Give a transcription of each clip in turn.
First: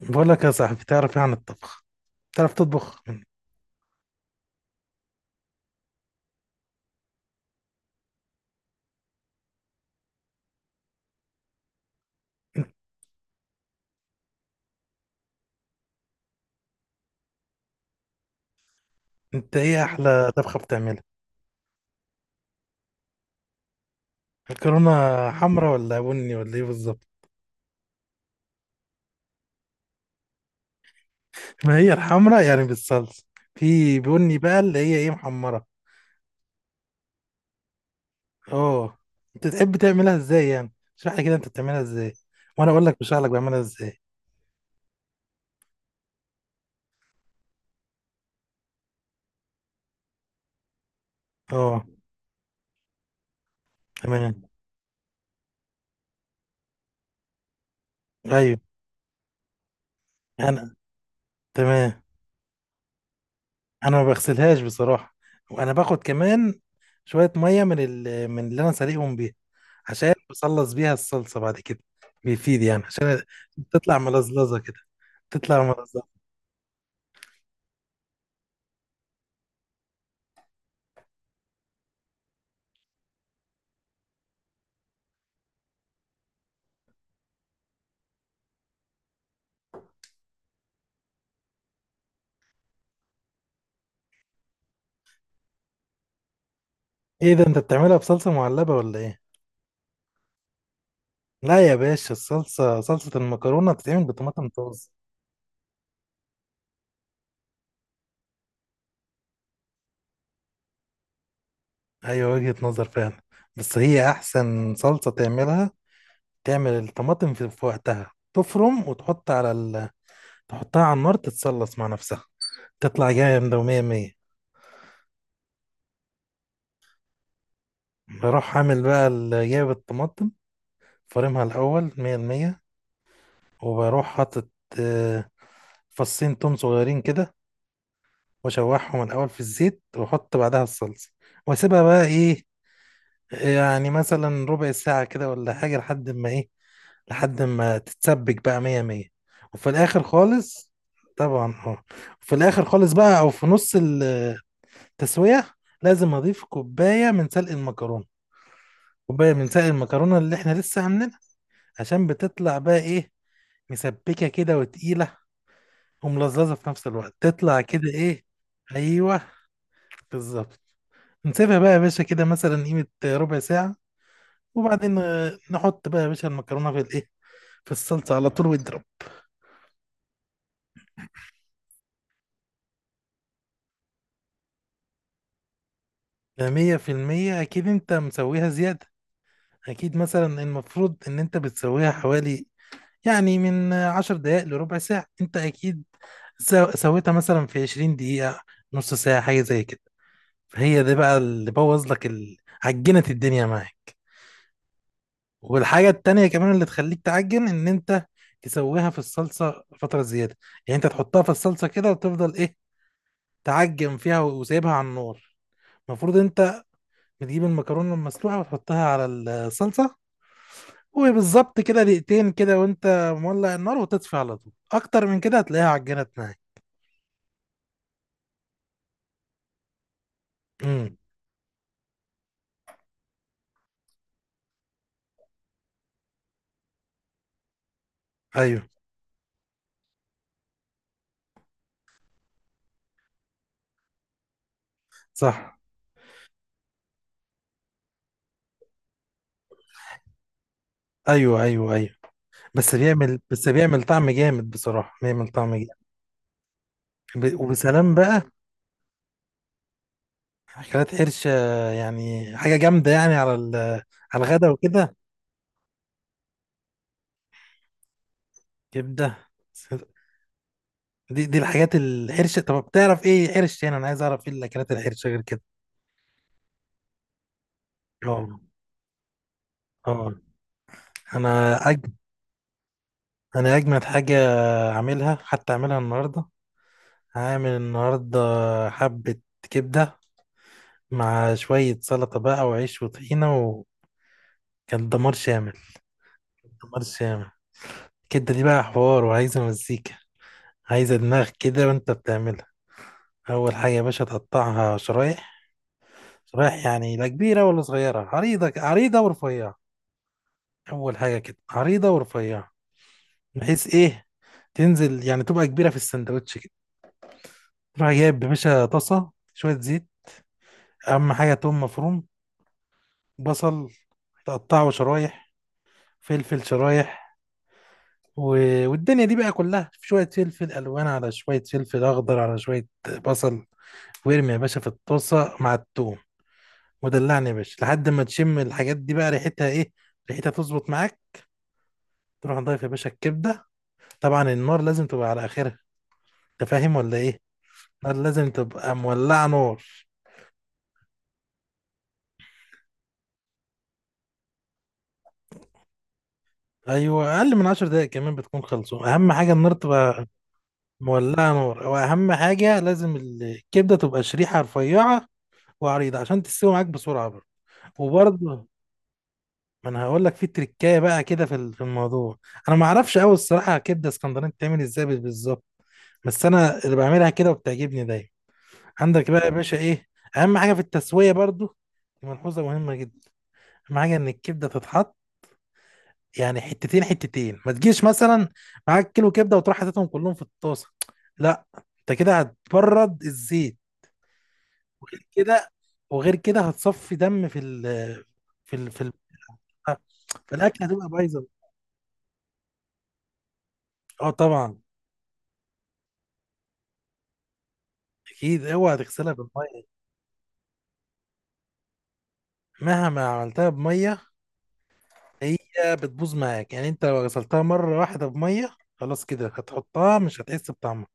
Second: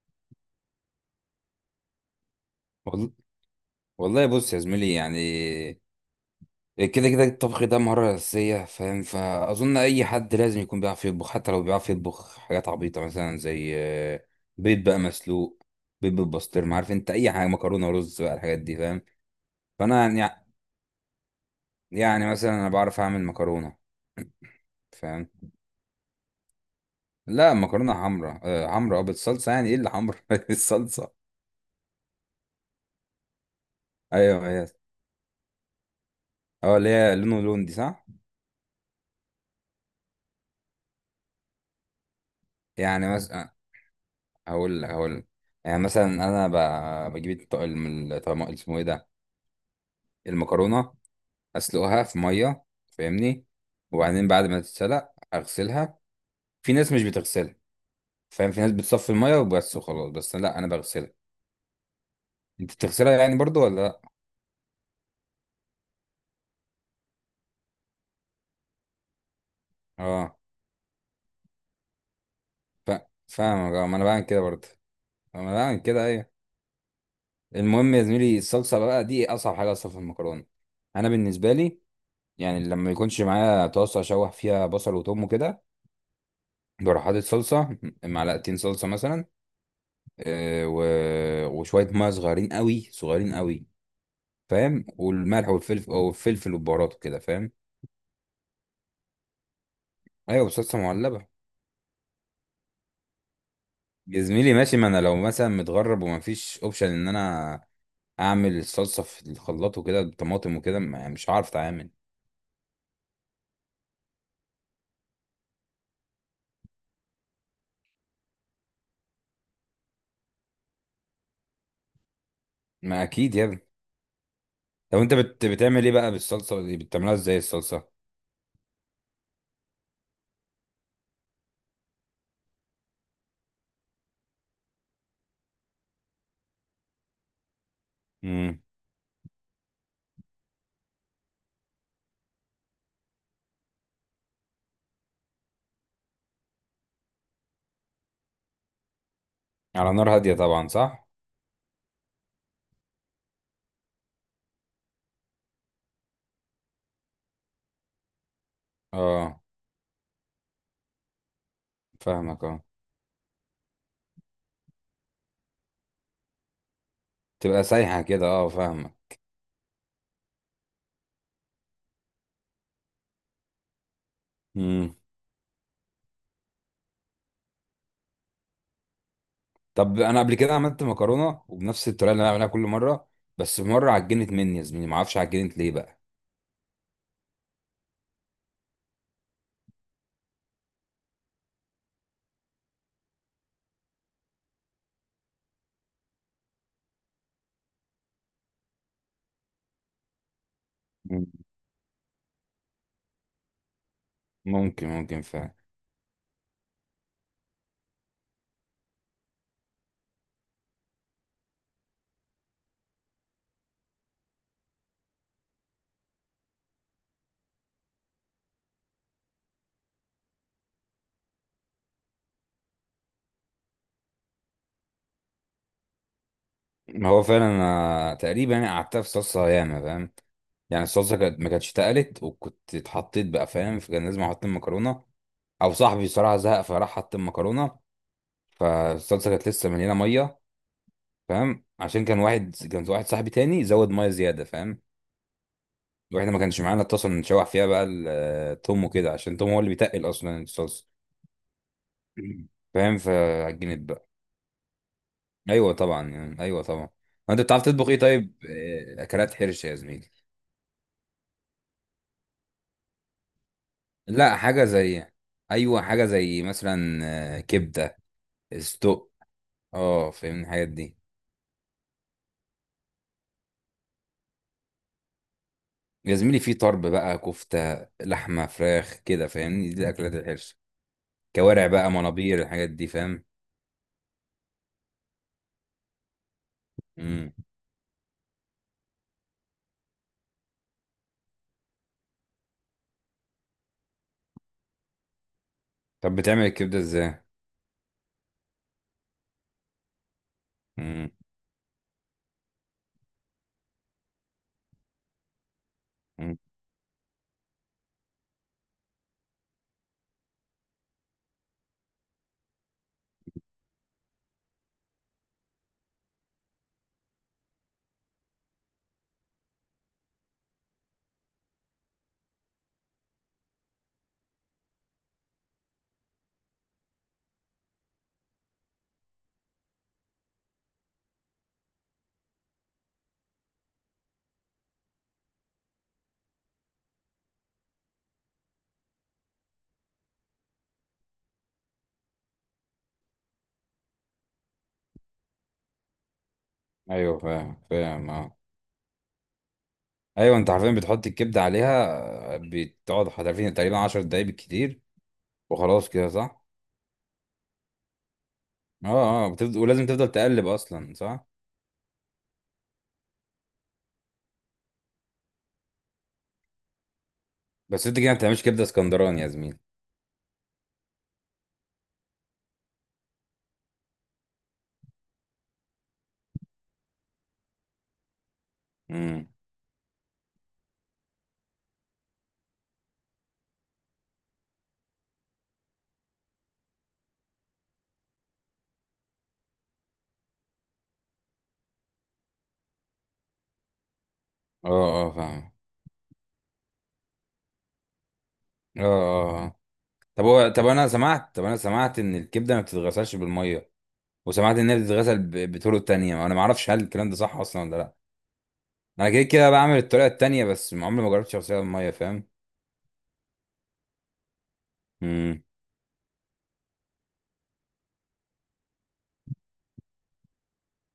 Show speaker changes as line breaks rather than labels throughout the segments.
بقول لك يا صاحبي، تعرف ايه عن الطبخ؟ تعرف تطبخ
وال-
انت؟
والله بص يا زميلي، يعني كده كده الطبخ ده مهارة أساسية فاهم، فأظن أي حد لازم يكون بيعرف يطبخ حتى لو بيعرف يطبخ حاجات عبيطة مثلا زي بيض بقى مسلوق، بيض بالبسطرمة عارف أنت أي حاجة، مكرونة ورز بقى الحاجات دي فاهم.
أنت ايه
فأنا
احلى
يعني
طبخه بتعملها؟
مثلا أنا بعرف أعمل مكرونة
مكرونه.
فاهم.
حمرا ولا بني ولا ايه بالظبط؟
لا مكرونة حمرا، حمرا بالصلصة، يعني إيه اللي حمرا الصلصة.
ما هي الحمرا يعني بالصلصه. في بني
أيوه
بقى
أيوه،
اللي هي ايه، محمره.
أه اللي هي لونه لون دي صح.
اه. انت تحب تعملها ازاي يعني؟ اشرح لي كده انت بتعملها ازاي، وانا اقول لك
يعني
بشرح لك
مثلا
بعملها ازاي.
هقول لك. يعني مثلا انا ب- بجيب الط- الم- الطعم- اسمه ايه ده المكرونه،
اه
اسلقها في ميه فاهمني. وبعدين
تمام.
بعد ما تتسلق اغسلها. في ناس مش بتغسلها فاهم،
ايوه.
في ناس بتصفي الميه وبس وخلاص، بس لا انا
انا
بغسلها.
تمام.
انت بتغسلها يعني برضو ولا
انا
لا؟
ما بغسلهاش بصراحه، وانا باخد كمان شويه ميه من من اللي انا سلقهم بيها، عشان
اه
بصلص بيها الصلصه بعد كده. بيفيد يعني
ف-
عشان
فاهمك اه، ما
تطلع
انا بعمل كده
ملزلزه
برضو.
كده،
ما انا
تطلع
بعمل كده
ملزلزه.
ايوه. المهم يا زميلي الصلصه بقى دي اصعب حاجه اصلا في المكرونه. انا بالنسبه لي، يعني لما يكونش معايا طاسه اشوح فيها بصل وتوم وكده، بروح حاطط صلصة، معلقتين صلصة مثلا، آه، و... وشوية مية صغيرين قوي صغيرين قوي فاهم، والملح والفلفل او الفلفل والبهارات وكده
ايه ده؟
فاهم.
انت بتعملها بصلصه معلبه ولا ايه؟
ايوه بصلصة معلبة.
لا يا باشا، الصلصه، صلصه المكرونه بتتعمل
يا
بطماطم
زميلي ماشي، ما
طازه.
انا لو مثلا متغرب ومفيش اوبشن ان انا اعمل الصلصة في الخلاط وكده بطماطم وكده يعني مش هعرف اتعامل.
ايوه وجهه نظر فعلا، بس هي احسن صلصه تعملها. تعمل الطماطم في وقتها، تفرم وتحط على تحطها على النار تتصلص مع نفسها،
ما
تطلع
اكيد يا
جامده
ابني.
ومية مية.
طب انت بتعمل ايه بقى بالصلصة دي، بتعملها ازاي الصلصة؟
بروح عامل بقى جايب الطماطم، فارمها الأول مية المية، وبروح حاطط آه، فصين توم صغيرين كده،
امم
وأشوحهم الأول في الزيت، وأحط بعدها الصلصة، وأسيبها بقى إيه، يعني مثلا ربع ساعة كده ولا حاجة، لحد ما إيه، لحد ما تتسبك بقى مية مية. وفي
على
الآخر
نار هادية طبعا
خالص،
صح.
طبعا اه، في الآخر خالص بقى أو في نص التسوية لازم أضيف كوباية من سلق المكرونة، كوباية
اه
من سلق المكرونة اللي إحنا لسه عاملينها، عشان
فاهمك
بتطلع
اه،
بقى ايه، مسبكه كده وتقيله، وملززه في نفس الوقت، تطلع
تبقى
كده
سايحة
ايه.
كده اه فاهمك.
ايوه بالظبط. نسيبها بقى يا باشا كده مثلا قيمه ربع ساعه،
مم.
وبعدين نحط بقى يا باشا المكرونه في الايه، في الصلصه على طول واضرب.
طب انا قبل كده عملت مكرونه وبنفس الطريقه اللي انا بعملها كل مره، بس مره عجنت مني يا زميلي، ما اعرفش عجنت ليه بقى.
ده 100% اكيد انت مسويها زياده. اكيد مثلا المفروض ان انت بتسويها حوالي، يعني من 10 دقائق لربع ساعة، انت اكيد سويتها مثلا في 20 دقيقة، نص ساعة، حاجة زي كده. هي دي بقى
مم.
اللي بوظ لك عجنت الدنيا معاك.
ممكن ممكن فعلا.
والحاجة التانية كمان اللي تخليك تعجن ان انت تسويها في الصلصة فترة زيادة. يعني انت تحطها في الصلصة كده وتفضل ايه، تعجن فيها وسايبها على النار. المفروض انت بتجيب المكرونة المسلوقة وتحطها على الصلصة، وبالظبط كده دقيقتين كده وانت مولع النار، وتطفي على طول. اكتر من كده هتلاقيها عجنت معاك.
ما هو فعلا انا تقريبا يعني قعدتها في صلصه ياما فاهم، يعني
امم
الصلصه كانت ما كانتش اتقلت وكنت اتحطيت بقى فاهم، فكان لازم احط المكرونه، او صاحبي صراحه زهق فراح حط المكرونه.
ايوه
فالصلصه كانت لسه مليانه ميه فاهم، عشان كان واحد صاحبي تاني زود ميه زياده فاهم.
صح.
واحنا ما كانش معانا اتصل نشوح فيها بقى التوم وكده، عشان التوم هو اللي بيتقل اصلا الصلصه.
ايوه، ايوه، ايوه، بس
فاهم،
بيعمل، بس
فعجنت
بيعمل
بقى.
طعم جامد بصراحة، بيعمل طعم جامد.
ايوه طبعا يعني، ايوه طبعا. انت بتعرف تطبخ
وبسلام
ايه
بقى.
طيب؟ اكلات حرش يا زميلي.
أكلات حرش يعني حاجة جامدة يعني على على
لا
الغدا
حاجه
وكده.
زي، ايوه حاجه زي مثلا كبده استق
كبدة.
اه فاهمني الحاجات دي.
دي الحاجات الحرشة. طب بتعرف إيه حرش يعني، أنا عايز أعرف إيه الأكلات الحرشة غير كده؟
يا زميلي في طرب بقى كفته
أه،
لحمه فراخ كده فاهمني، دي
أه.
اكلات الحرش.
أنا
كوارع بقى
أجمد،
منابير الحاجات دي فاهم.
أنا أجمد حاجة أعملها، حتى أعملها النهاردة،
امم.
هعمل النهاردة حبة كبدة مع شوية سلطة بقى وعيش وطحينة، وكان دمار شامل،
طب بتعمل الكبده
دمار
ازاي؟
شامل. الكبدة دي بقى حوار وعايزة مزيكا، عايزة
امم.
دماغ كده، وأنت بتعملها. اول حاجه يا باشا تقطعها شرايح،
أمم.
شرايح يعني لا كبيره ولا صغيره، عريضه عريضه ورفيعه. اول حاجه كده عريضه ورفيعه، بحيث ايه، تنزل يعني تبقى كبيره في السندوتش كده. تروح جايب يا باشا طاسه، شويه زيت، اهم حاجه توم مفروم، بصل تقطعه شرايح، فلفل شرايح، و... والدنيا دي بقى كلها شويه فلفل الوان على شويه فلفل اخضر على شويه بصل. وارمي يا باشا في الطاسه مع التوم، ودلعني يا باشا لحد ما تشم الحاجات دي بقى ريحتها ايه، ريحتها تظبط معاك. تروح نضيف يا باشا الكبده، طبعا النار لازم تبقى على اخرها، انت فاهم ولا
ايوه
ايه؟
فاهم
النار
فاهم
لازم
اه.
تبقى مولعه نار.
ايوه انت عارفين بتحط الكبده عليها، بتقعد حرفيا تقريبا 10 دقايق بالكتير، وخلاص كده صح.
ايوه اقل من 10 دقايق كمان بتكون خلصوا. اهم
اه اه،
حاجه النار
بتفضل ولازم
تبقى
تفضل تقلب اصلا صح.
مولعه نار، واهم حاجه لازم الكبده تبقى شريحه رفيعه وعريضه عشان تستوي معاك بسرعه برضه.
بس انت كده ما بتعملش
وبرضه،
كبده اسكندراني يا زميلي.
ما انا هقول لك في تريكايه بقى كده في في الموضوع. انا ما اعرفش قوي الصراحه كبده اسكندراني بتعمل ازاي بالظبط، بس انا اللي بعملها كده وبتعجبني دايما. عندك بقى
امم.
يا باشا ايه، اهم حاجه في التسويه برضو، دي ملحوظه مهمه جدا. اهم حاجه ان الكبده تتحط يعني حتتين حتتين، ما تجيش مثلا معاك كيلو كبده وتروح حاططهم كلهم في الطاسه. لا، انت كده هتبرد الزيت،
اه
وغير
اه
كده،
فاهم
وغير كده هتصفي دم في ال في,
اه
ال
اه طب
في
هو
الاكل
طب انا
هتبقى بايظه.
سمعت طب انا سمعت ان الكبده ما بتتغسلش بالميه،
اه
وسمعت
طبعا.
انها بتتغسل بطرق تانية، انا ما اعرفش هل الكلام ده صح اصلا ولا لا.
اكيد اوعى
انا
تغسلها
كده كده
بالميه،
بعمل الطريقه التانية بس عمري ما جربتش اغسلها بالميه فاهم.
مهما عملتها بميه هي
امم.
بتبوظ معاك. يعني انت لو غسلتها مره واحده بميه، خلاص كده هتحطها مش هتحس بطعمها.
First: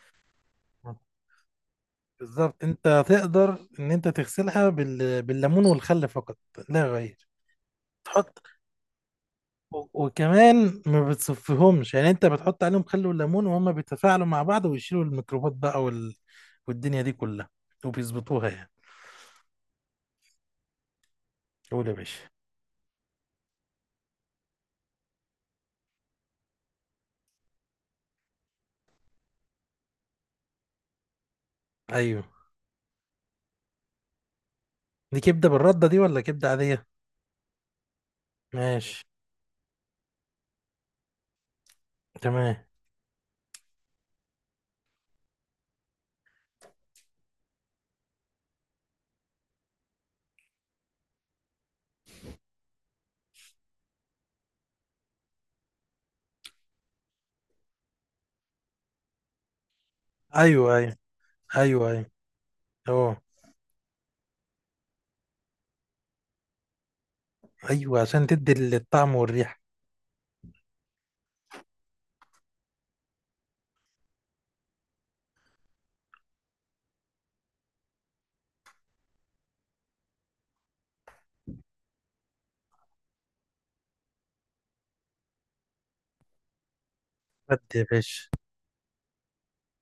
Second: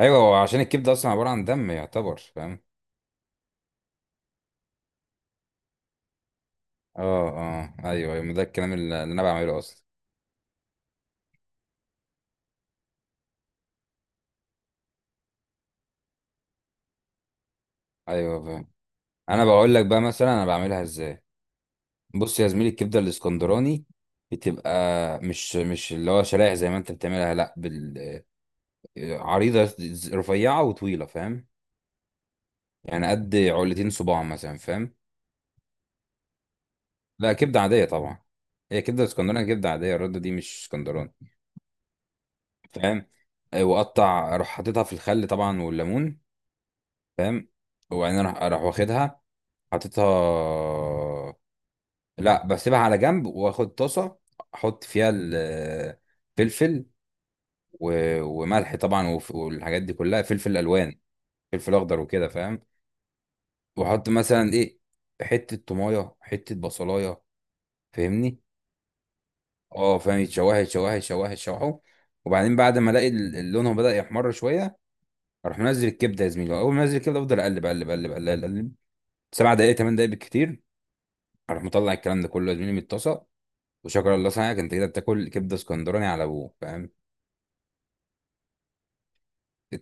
ايوه هو عشان الكبده اصلا عباره عن دم يعتبر فاهم.
بالظبط. انت هتقدر ان انت تغسلها بالليمون والخل فقط لا غير.
اه اه ايوه ايوه، ما
تحط
ده الكلام اللي انا بعمله اصلا.
وكمان ما بتصفيهمش. يعني انت بتحط عليهم خل وليمون وهما بيتفاعلوا مع بعض ويشيلوا الميكروبات بقى والدنيا دي كلها،
ايوه
وبيظبطوها يعني.
فاهم. انا بقول لك بقى مثلا انا بعملها ازاي.
قول يا باشا.
بص يا زميلي الكبده الاسكندراني بتبقى، مش اللي هو شرايح زي ما انت بتعملها، لا عريضه رفيعه وطويله فاهم.
ايوه.
يعني قد علتين صباع مثلا فاهم.
دي كبده بالرده دي ولا كبده عاديه؟
لا كبده عاديه طبعا. هي
ماشي.
كبده اسكندراني، كبده عاديه. الرده دي مش اسكندراني
تمام.
فاهم. واقطع اروح حاططها في الخل طبعا والليمون فاهم. وبعدين اروح واخدها، حاططها، لا بسيبها على جنب واخد طاسه، احط فيها الفلفل وملح طبعا والحاجات دي كلها، فلفل
ايوه، ايوه،
الوان، فلفل
ايوه،
اخضر
ايوه،
وكده فاهم.
اه.
واحط مثلا ايه، حته طمايه حته بصلايه
ايوه عشان
فاهمني،
تدي الطعم والريحه.
اه فاهم، يتشوح يتشوح يتشوح يتشوحوا. وبعدين بعد ما الاقي لونهم بدا يحمر شويه، اروح منزل الكبده يا زميلي. اول ما انزل الكبده افضل اقلب اقلب اقلب اقلب اقلب 7 دقائق 8 دقائق بالكتير. اروح مطلع الكلام ده كله يا زميلي من الطاسه، وشكر الله صنعك، انت كده بتاكل كبده اسكندراني على ابوه فاهم.
بجد يا باشا.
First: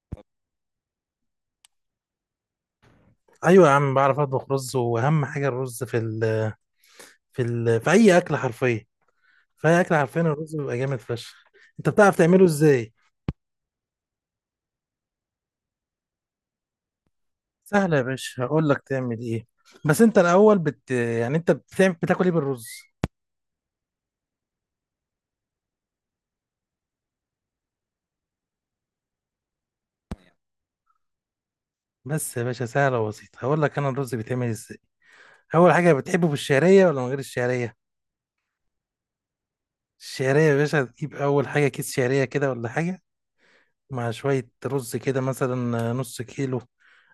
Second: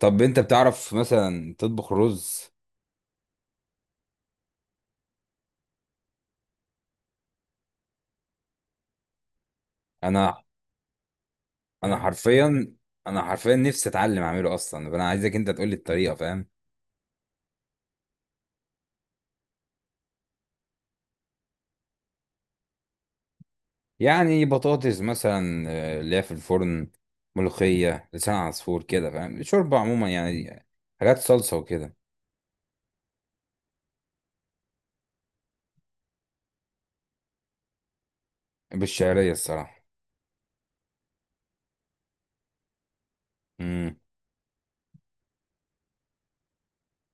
طب انت بتعرف مثلا تطبخ رز؟
ايوه يا عم بعرف اطبخ رز، واهم حاجه الرز في اي اكل حرفيا، في اي اكل حرفيا
انا
الرز بيبقى جامد فشخ. انت
انا
بتعرف تعمله
حرفيا
ازاي؟
انا حرفيا نفسي اتعلم اعمله اصلا، فانا عايزك انت تقول لي الطريقه فاهم.
سهل يا باشا، هقول لك تعمل ايه. بس انت الاول يعني انت بتعمل، بتاكل ايه بالرز؟
يعني بطاطس مثلا اللي هي في الفرن، ملوخيه لسان عصفور كده فاهم، شوربه عموما يعني، حاجات صلصه وكده.
بس يا باشا سهله وبسيطه هقول لك انا الرز بيتعمل ازاي. اول حاجه بتحبه بالشعريه ولا من غير الشعريه؟
بالشعريه الصراحه.
الشعريه يا باشا تجيب اول حاجه كيس شعريه كده ولا حاجه،
امم.
مع شوية رز كده مثلا نص كيلو،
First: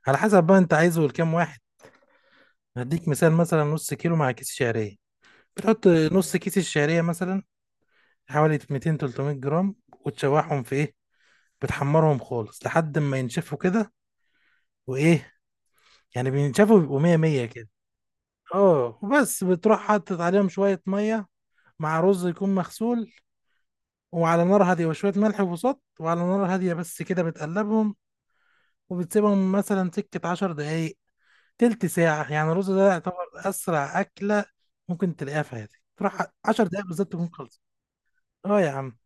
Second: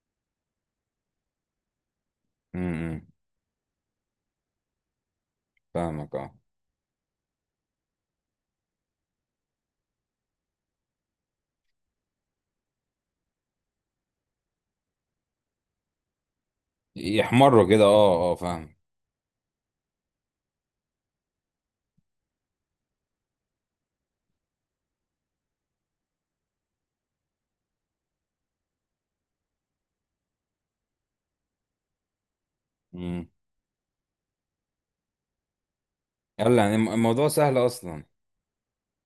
على حسب بقى انت عايزه لكام واحد.
امم
هديك مثال مثلا نص كيلو مع كيس شعرية، بتحط
فاهمك اه.
نص كيس الشعرية مثلا، حوالي 200 300 جرام. وتشوحهم في ايه، بتحمرهم خالص لحد ما ينشفوا كده. وايه، يعني بينشفوا بيبقوا 100 100 كده.
يحمروا كده اه اه فاهم.
اه وبس، بتروح حاطط عليهم شوية مية مع رز يكون مغسول، وعلى نار هادية وشوية ملح وصوت، وعلى نار هادية بس كده بتقلبهم، وبتسيبهم مثلا سكة 10 دقايق، تلت ساعة. يعني الرز ده يعتبر
امم.
أسرع أكلة ممكن تلاقيها في حياتك. تروح
يلا
عشر
يعني
دقايق بالظبط
الموضوع
تكون
سهل
خلصت.
اصلا.
اه يا عم،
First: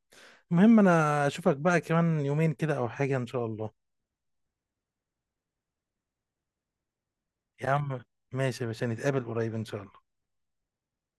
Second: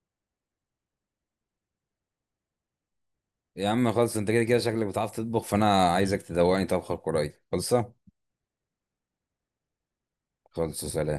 المهم أنا أشوفك بقى كمان يومين كده أو حاجة إن شاء
يا
الله.
عم خلص، انت كده كده شكلك بتعرف تطبخ، فانا عايزك تدوقني طبخه قريب
يا
خلصه.
عم ماشي يا باشا، نتقابل قريب إن شاء الله.
خلص سلام.